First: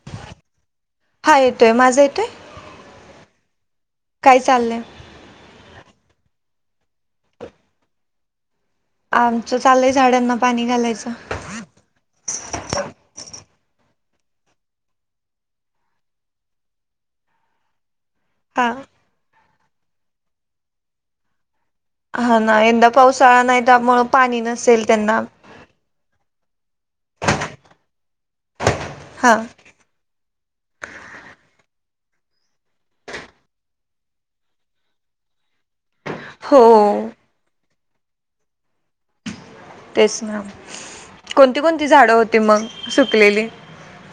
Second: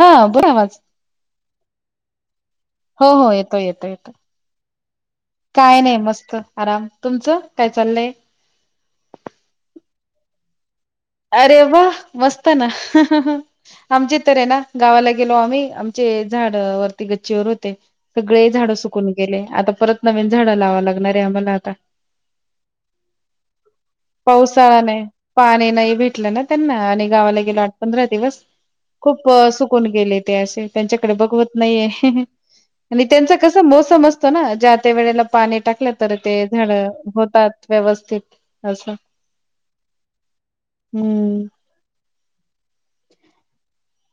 हा बोला आवाज हा येतोय, माझा येतोय. हो हो येतो येतो येतो काय चाललंय काय नाही मस्त आराम तुमचं काय चाललंय. आमचं चाललंय झाडांना पाणी घालायचं. अरे वा मस्त ना आमचे तरे ना गावाला गेलो आम्ही आमचे झाड वरती गच्चीव र होते सगळे झाड हा सुकून गेले, आता परत नवीन झाडं लावा लागणारे आम्हाला आता. हा ना यंदा पावसाळा नाही त्यामुळे पाणी नसेल त्यांना. लं ना त्यांना आणि गावाला गेलो, आठ पंधरा दिवस. खूप हा सुकून गेले ते असे त्यांच्याकडे बघवत नाहीये. आणि त्यांचा कस मोसम असतो ना ज्या त्या वेळेला पाणी टाकलं तर ते झाड हो होतात व्यवस्थित असं. तेच ना, हम्म कोणती कोणती झाडं होती मग सुकलेली.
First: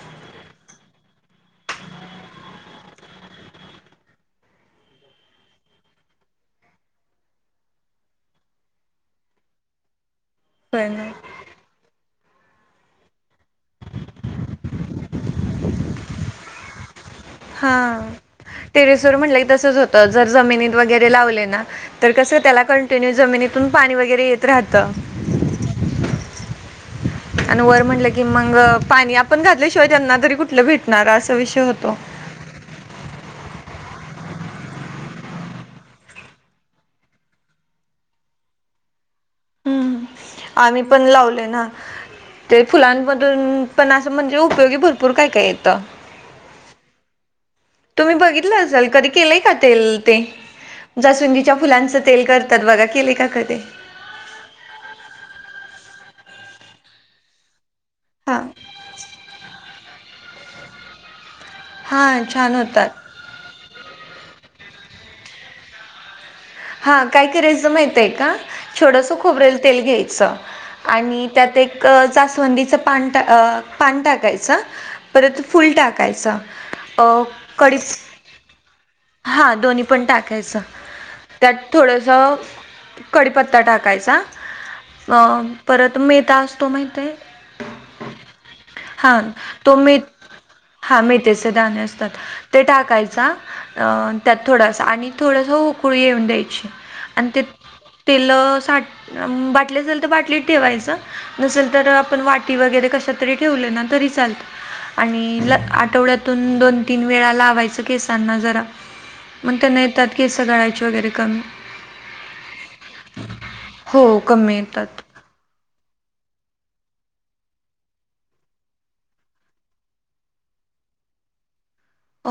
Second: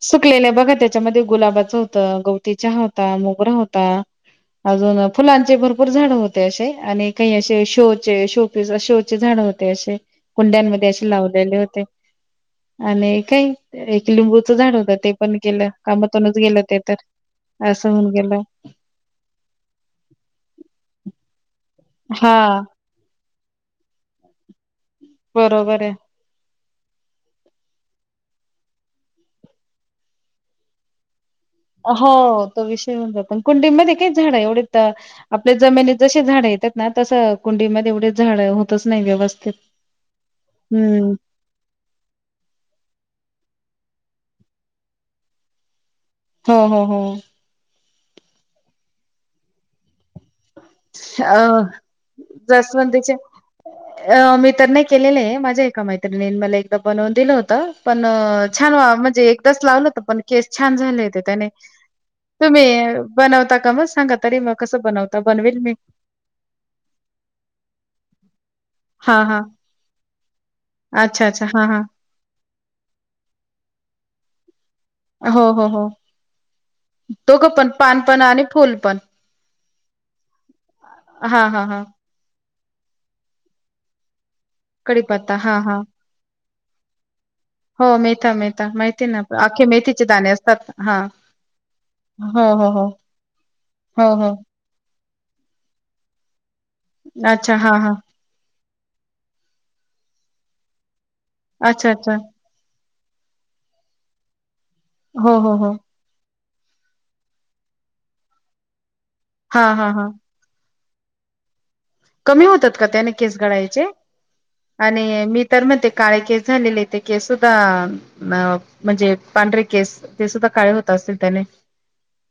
सुकलेल्या बघा त्याच्यामध्ये गुलाबाचं होतं, गवती चहा होता मोगरा होता, अजून फुलांचे भरपूर झाड होते असे आणि काही असे शोचे शो पीस शोचे झाड होते असे. होय कुंड्यांमध्ये असे ना लावलेले होते आणि काही एक लिंबू झाड होतं ते पण केलं कामातूनच गेलं ते तर. हा असं होऊन गेलं टेरेसवर म्हटलं तसच होत जर जमिनीत वगैरे लावले ना तर हा कसं त्याला कंटिन्यू जमिनीतून पाणी वगैरे येत राहत. बरोबर आहे. आणि वर म्हटलं की मग पाणी आपण घातल्याशिवाय त्यांना तरी कुठलं भेटणार अस. हो तो विषय [unintelligible] कुंडीमध्ये काही झाड एवढे आपल्या जमिनीत जसे झाडं येतात ना तसं कुंडीमध्ये एवढे झाड होतच नाही व्यवस्थित. हम्म आम्ही पण हम्म. लावले ना ते फुलांमधून पण असं म्हणजे उपयोगी भरपूर काय काय येतं. हा हा हम्. तुम्ही बघितलं असाल कधी केलंय का तेल ते. जसुंगीच्या अ फुलांचं तेल करतात बघा केले जास्वंदीचे का कधी? अ मी तर नाही केलेले आहे माझ्या एका म नन मला एकदा बनवून दिलं होत पण हा छान म्हणजे एकदाच लावलं होत पण छान झाले त्याने, हा छान तुम्ही होतात. बनवता का मग सांगा तरी मग कस बनवता. बनवेल मी. हा काय करायचं माहिताय का. छोडंसं हां, हां. खोबरेल तेल घ्यायचं अच्छा, आणि अच्छा. त्यात हां, हां. एक जाासवंदीचं पान टा अ पान टाकायचा परत फुल टाकायचा तोघं पण पान पण आणि फुल पण. हा दोन्ही पण टाकायचं हां, त्यात हां, हां. थोडस कडीपत्ता टाकायचा अ कडीपत्ता हा हा परत मेता असतो माहित आहे. हो मेता मे हा तो म हा मेथीचे दाणे असतात हो ते हो हो टाकायचा हो हो त्यात थोडासा आणि थोडस उकळी येऊन द्यायची आणि ते अच्छा हा हा तेल बाटली असेल तर बाटलीत ठेवायच नसेल तर अच्छा अच्छा आपण वाटी वगैरे कशतरी ठेवलं ना तरी चालत हो आणि हो हो आठवड्यात दोन तीन वेळा लावायच केसांना जराग म हा त्यान हा हा केस गळा वगैरे कमी कमी होतात का त्याने केस घडयचे हो कमी येतात आणि मी तर मग ते काळे केस झालेले ते केस सुद्धा म्हणजे पांढरे केस ते सुद्धा काळे होतात. असल त्याने.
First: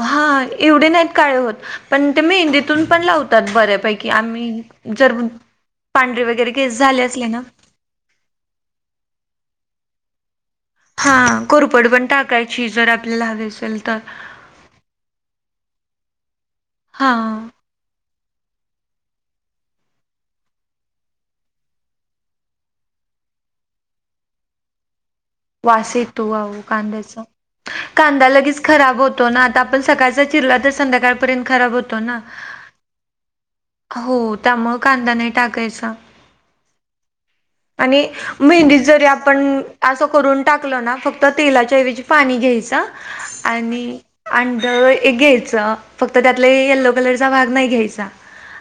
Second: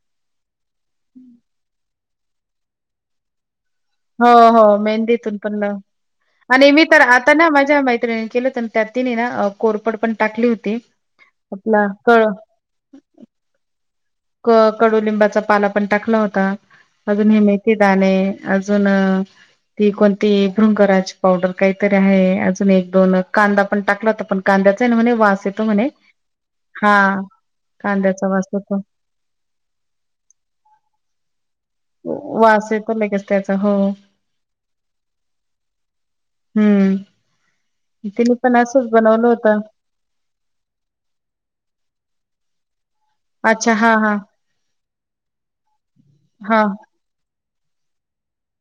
हा एवढे नाहीत काळे होत पण ते मी हिंदीतून पण लावतात बरे हो हो मेहंदीतून पण. पांढरे वगैरे आणि केस मी तर झाले असले आता ना माझ्या मैत्रिणी केलं तर त्या तिने ना कोरपड पण टाकली होती हा आपला कोरपड पण कळ टाकायची जर आपल्याला हवी असेल तर. क कडुलिंबाचा पाला पण टाकला होता हा अजून हे मेथीदाणे अजून ती कोणती भृंगराची पावडर काहीतरी आहे अजून एक दोन कांदा पण टाकला तर पण कांदा [unintelligible] वास येतोह कांद्याचा कांदा कांद्याचा वास लगेच येतो खराब होत. आता आपण सकाळचा चिरला तर संध्याकाळपर्यंत खब होत ना वास येतो लगेच त्याचा हो त्यामुळे कांदा नाही टाकायचा. हम्म. आणि तिने पण मेंद असंच जरी बनवलं होतं आपण अस करून टाकल ना फक्त तेलाच्याऐवजी पाणी घ्यायच अच्छा हा आणि हा अंध एक घ्यायच फक्त त्यातले हा यलो कलरचा भाग नाही घ्यायचा.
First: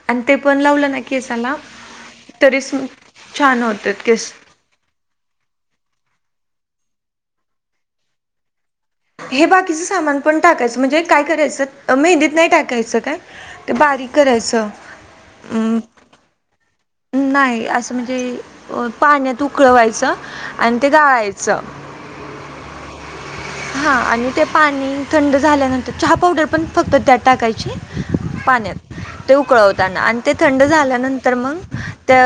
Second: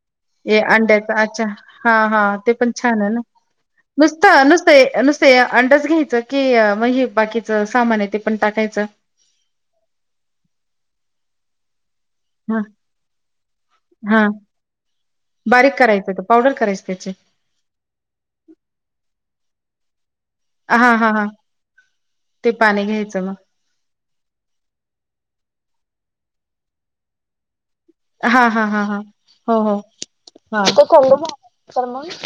आणि ते ये पण लावलं ना अंड्याचा अच्छा केसाला हा हा ते तरी पण छान आहे ना छान होतात केस नुसतं नुसतं नुसते अंडच घ्यायचं की मग बाकीच सामान आहे ते पण टाकायचं. हे बाकीचं सामान पण टाकायचं म्हणजे काय करायचं. मेहंदीत नाही हा टाकायचं काय ते बारीक हा करायचं बारीक करायचं ते पावडर करायच त्याचे नाही असं म्हणजे पाण्यात उकळवायचं हा आणि ते हा हा गाळायचं ते पाणी. घ्यायचं मग हा आणि ते पाणी थंड झाल्यानंतर चहा पावडर पण फक्त त्यात टाकायची हा हा हा पाण्यात हा. ते हो हो उकळवताना आणि ते हा थंड झाल्यानंतर मग त्या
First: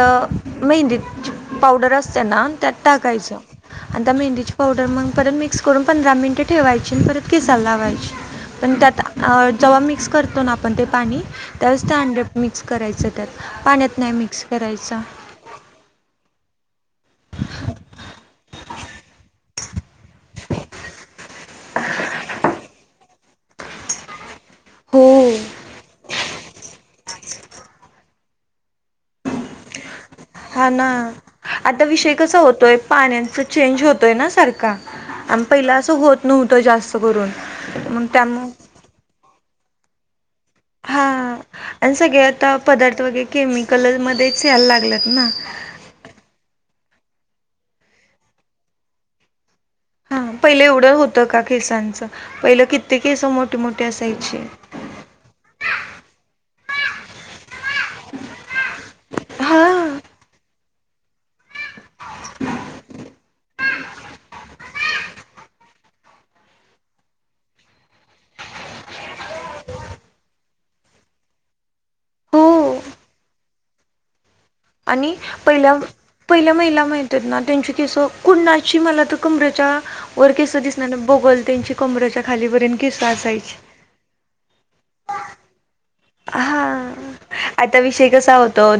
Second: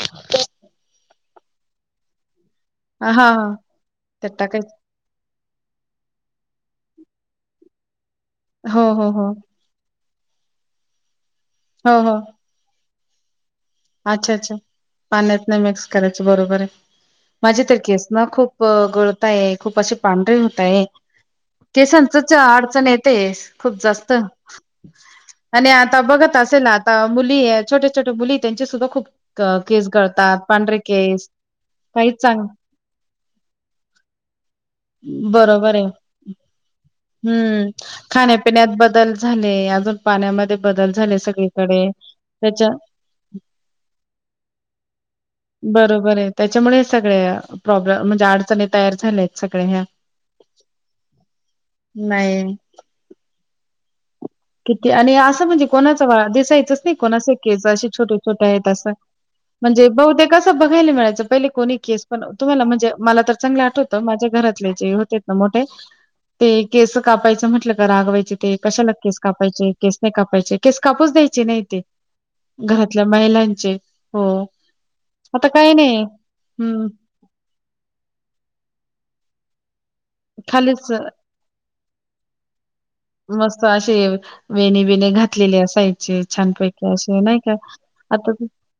मेहंदीत पावडर असते ना त्यात हा टाकायचं हा आणि त्या त्यात मेहंदीची टाकायचं पावडर मग परत मिक्स करून. पंधरा मिनटं ठेवायची परत केसाला लावायची पण हो त्यात हो हो जेव्हा मिक्स कर आपण ते पाणी त्याच हो त्या हो मिक्स करायचं. त्यात पाण्यात नाही अच्छा मिक्स अच्छा करायचं पाण्याच नाही मिक्स करायचं बरोबर आहे. माझे तर केस ना खूप गळताय. खूप अशी पांढरे होतय केसांचच अडचण येते खूप जास्त हो आणि आता बघत असेल आता मुली छोटे छोटे मुली त्यांचे सुद्धा खूप केस गळ हा ना आता विषय कसा चांग होतोय पाण्याचा चेंज होतोय ना सारखा आम पहिला बरोबर आहे असं होत नव्हतं जास्त करून हम्म मग त्यामु खाण्यापिण्यात बदल झाले अजून पाण्यामध्ये बदल हा झाले सगळीकडे आणि सगळे आता त्याच्या पदार्थ वगैरे केमिकल मध्येच यायला लागलेत ना बरोबर आहे त्याच्यामुळे सगळे प्रॉब्लेम म्हणजे अडचणी तयार झाल्या आहेत सग हा पहिले एवढं होत का केसांचं नाही पहिलं कितती केस मोठे मोठे असायची किती आणि असं म्हणजे कोणाच दिवसायचच नाही कोणा केस अशी छोटे छोट्या आहेत असं हा म्हणजे बह ते कसं बघायला मिळायचं पहिले कोणी पण तुम्हाला म्हणजे मला तर चांगलं आठवतं माझ्या घरात हो ना मोठे ते केस कायच म्हटलं का रागवायचे ते कशाला के कायचे केस नाही कापायचे केस कापूच द्यायचे नाही ते हो घरातल्या महिलां हो. आणि आता काही पहिल्या नाही पहिल्या महिला हम्म माहती ना त्यांची केस कुणाची मला तर कुमरेच्या वर केिस खालीच दिसणार बगल त्यांची कमर्याच्या खालीवरन केिस असायचे मस्त असे वेणी घातलेले अस यचे छानपैकी असे नाही का आता विषय आता कसा होतो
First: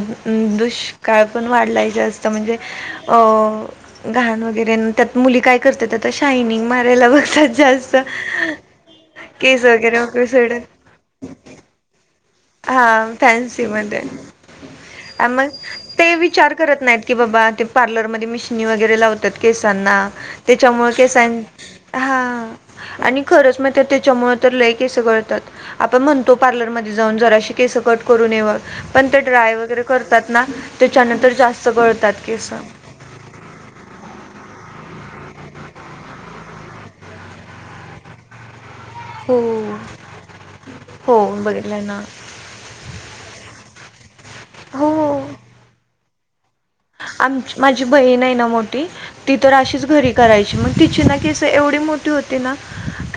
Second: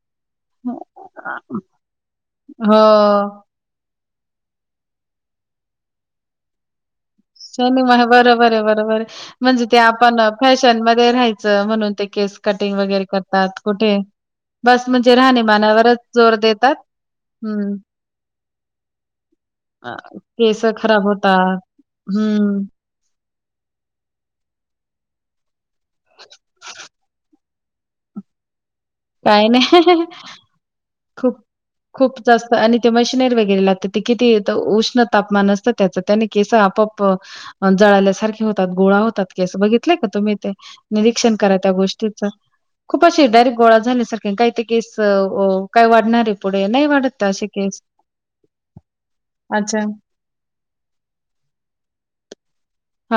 दुष्काळ पण वाढलाय म्हणजे हो अ घण व त्यात मुली काय करतेात आता शयनिंग मारायला बर नी म बरोबर आहे. बरोबर म्हणजे केस ते वगैरे आपण उकळी सोडून फॅशन मध्ये राहायचं म्हणून ते केस कटिंग हा वगैरे करतात फॅन्सी कुठे मध्ये बस म्हणजे मग राहणीमानावरच ते जोर विचार देतात करत नाहीत की बाबा ते हम्म पार्लरमध्ये मिशिनी वगैरे लावतात. अ, केसांना केस त्याच्या मुळे खराब होतात हम्म. खरंच म त्याच्यामुळे तर लयके अस कळतात आपण म्हणतो पार्लरमध्ये जरा केस कट करून पण ते काय ड्राय वगैरे नाही करतात ना त्याच्यानंतर खूप जास्त खूप गळतात केस जास्त आणि ते मशिनरी वगैरे लागते किती उष् तापमान असत त्याच त्याने केस आपप जळाल्यासारखे गोळा होतात हो. की अस बघितलं का तुम्ही ते हो निरीक्षण करा त्या बघितलं ना गोष्टीच खूप असे डायरेक्ट गोळा झाल्या सारखे काही ते केस काय वाढणारे पुढ आ माझी बहीण नाही ना मोठी ती तर अच्छा. अशीच घरी करायची मग तिची ना किस एवढी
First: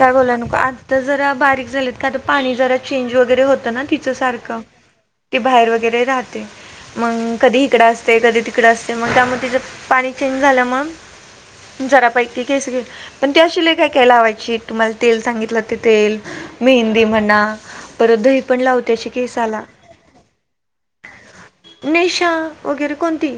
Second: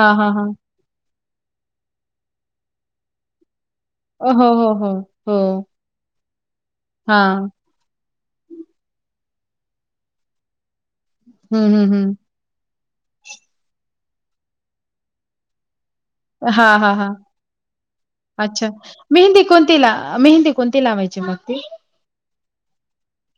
का हां, हां. ब आ बारीक झात का पाणी जरा चेंज वगैरे होत ना तिच हो, हो, सारखं हो, ते हो. बाहेर वगैरे राह मग हां. कधी इकडं असते कधी तिकड असते मग त्यामुळे तिचं पाणी चेंज हं, झाल्यामुळे हं, हं. जरापैकी केस घे पण ते अशिले काय कायला हवायची तुम्हाला तेल सांगितलं तेल हां, हां, मींद हां. म्हना परत दही पण अच्छा. लाव त्या्याचे केस मेहंदी आला कोणती ला मेहंदी कोणती लावायची मग ती? निशा वगैरे कोणती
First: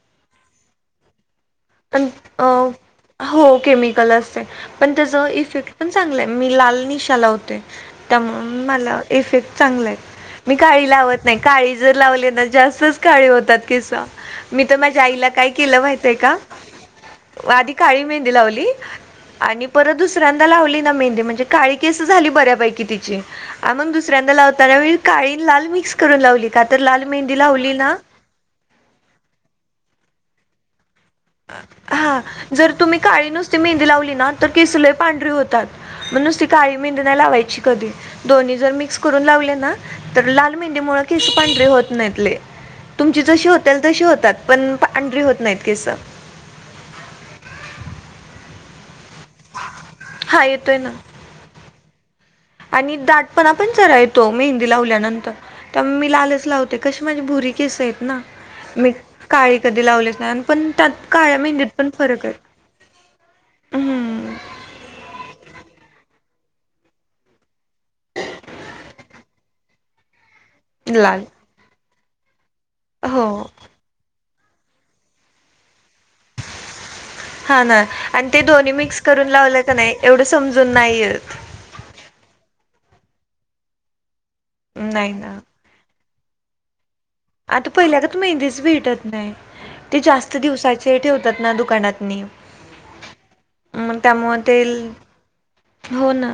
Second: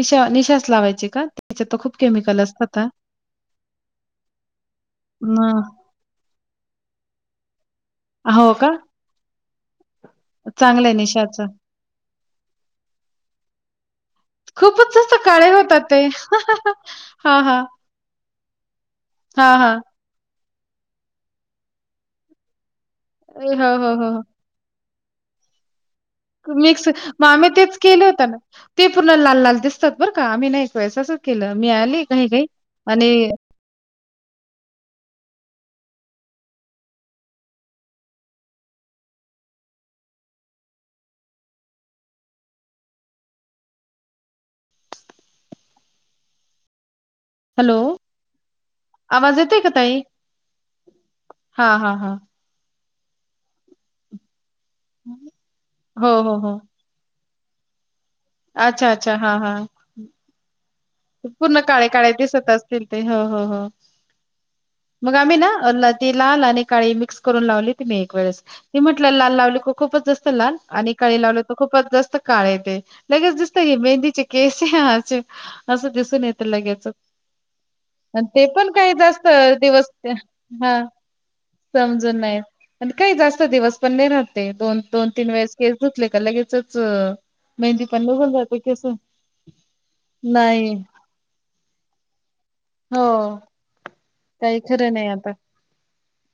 निशा निशाास लावायची का त्याच्यात तर खूप पण केमिकल अ असतात ह हो केमिकल असते पण त्याच इफेक्ट मग पण चांगलंय मी लाल निशा लावते त्यामुळे हो का? मला इफेक्ट चांगला आहे मी काळी चांगलंय लावत नाही निशाचं. काळी जर लावली ना जास्तच काळी होतात किस मी तर खूपच माझ्या असं आईला काय काळे केलं होतात ते. माहितय का हां, हां. आधी काळी मेहंदी लावली हां, आणि हां. परत दुसऱ्या लावली ना मेंदे म्हणजे काळी केस झाली बऱ्यापैकी ति हो, मग हो, हो, हो. दुसऱ्या लावताना काळी लाल मिक्स करून लावली का तर मिक्स लाल मग मेहंदी आम्ही लावली तेच केले होत ना ते पूर्ण लाल लाल दिसतात बर का आम् नाही कैस हा जर तुम्ही काळी नुसती मेहंदी लावली ना पतातण का कधी तर लाल मेहंदी मु खिस पांढरी होत नाहीतले तुमची जशी होते तशी होतात पण पांढरी होत नाहीत केस हॅलो आवाज येते का तई हा येतोय ना हा हा आणि दाटपणा पण चरा येतो मेहंदी लावल्यानंतर त्या हो, मी हो, लालच हो. लावते कशी माझी भुरी की ना मी अच्छा, अच्छा. हां, काळी हां. कधी लावलीच नाही पण त्यात काळ्या पूर्ण मेहंद्यात पण काळे-काळे फरक आहे दिसत असतील हम्म मुगाम ना अल् ते लाल आणि काळी मिक्स करून लावली ती मी एक वेळेस ती म्हटलं लाल लावली खूपच आणि काळी लाल लावल तर खूपच जास्त काळ येत लगेच हो दिस मेंदी केसे असं दिसून येते लगेच हा ना आणि ते पण दोन्ही काही मिक्स जास्त करून लावलं का दिवस नाही एवढं समजून हा नाही येत. समजून नाहीय काही जास्त दिवस पण नाही राहते दोन दोन नाही तीन ना वेळेस केस ुतले का लगेचच आता मेहंदी पहिल्या पण का निघून जाते मेहंदीच केस भेटत नाही ते जास्त दिवसा नाही ठेवतात ना दुकानात हो काही खरं नाही आता हो ना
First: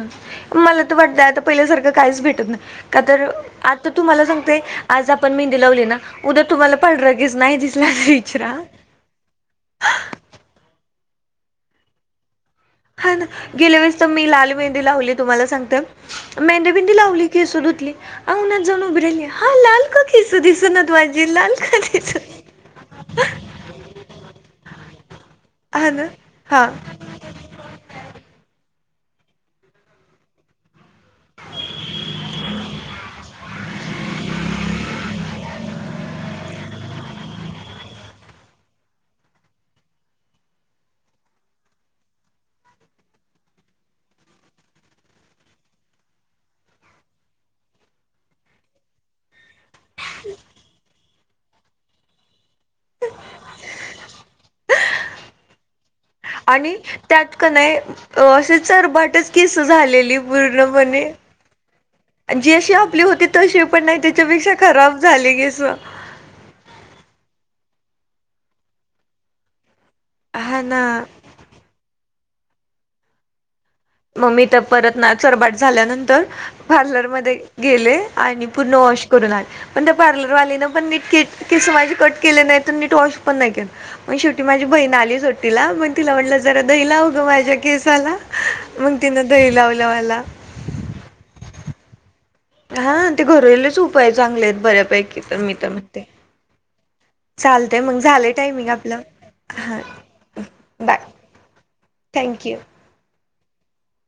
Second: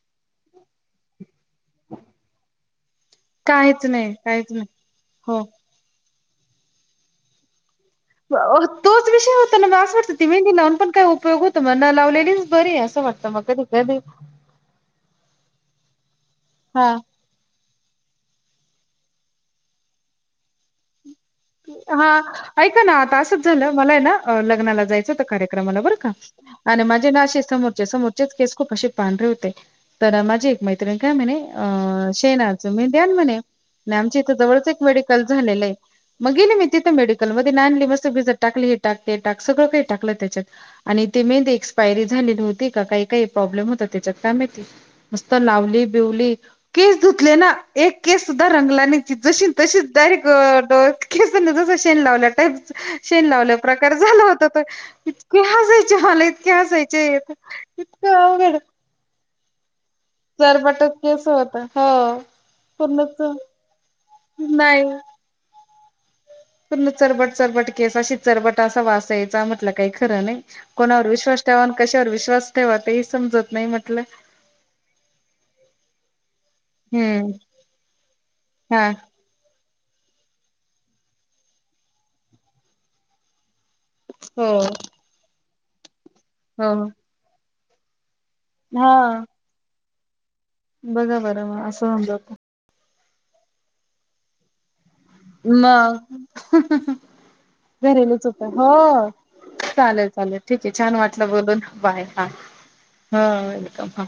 मला तर वाटतय पहिल्यासारखं काहीच भेटत नाही का तर काहीच आता नाही तुमला काहीच सांगते नाही आज आपण हो. मेंद लावले ना उद्या तुम्हाला पण रगेच नाही तर विचरा. तोच विषय होता ना मग असं वाटतं ती मेहंदी लावून पण काय उपयोग होतो म लावलेली हा ना गेल्या वेळेस तर मी लाल मेहंदी लावली तुम्हाला सांगते हा मेंदेबिंंदी लावली खिसोधुतली अहन जाऊन उभ राहिल हा लाल ककीस दिस ना हा ऐका ना आता असंच झालं मला आहे ना लग्नाला जायचं कार्र ब हां ना, हां माे ना समोर सो खू असे पांढर होते तर माझी एक मैत्रिण काय म्हणे अ शेनाज मी द्याल म्हणे नाही आमच्या इथं जवळच एक मेडिकल झालेलंय. मग गेली मी तिथे मेडिकल मध्ये आणली मस्त भिजत टाकली हे टाक ते टाक सगळं काही टाकलं तेच्यात आणि तुम्ही उद्या एक्सपायरी झालेली होते काय काय प्रॉब्लेम होता तेजात काय माहिती नुसत लावली बिवली ली किस धुतले ना, एक केस सुद्धा रंगला नाइ ती जशी तशीच डायरेक्ट अं त केसांना जसं शेण लावल्या टाइप शेन लावल्या प्रकार झाला होता तर इतके हसायचे मला इतके हसायचे अं अवघड असे चरबात केस झालेली पूर्ण चरबटच पणे केस होत हो जी अशी आपली पूर्णच होती तशी पण नाइ तेच्यापेक्षा नाही खराब झाल झाली केस. पूर्ण चरबट चरबट केस चरबट असा वास यायचा म्हटलं काही खर नाही हां ना. कोणावर विश्वास ठेवा, कशावर विश्वास ठेवा ते समजत नाइ म्हट म मी तर परत ना चरबाट झाल्यानंतर हम्म पार्लरमध्ये गेले आणि पूर्ण हा वॉश करून आले, पण त्या पार्लर वालीन पण नीट कित केस माझी कट केले नाइत नीट वॉश पण नाइ केल. म शेवटी हो माझी बहीण आली सुट्टीला मण तिला म्हटलं जरा हो दही लाव गं माझ्या केसाला हा म तिनं दही लावल मला. बघा बरं मग असं होऊन जात हा ते घरलेच उपाय चांगलेत बऱ्यापैकी तर मी म. तर म्हणते. चालतंय मग घरलेच झालंय उपाय टायमिंग हो आपलं हां चालेल चालेल ठीक आहे छान बाय वाटलं बोलूनं बाय हा थँक्यू. हो वेलकम हा.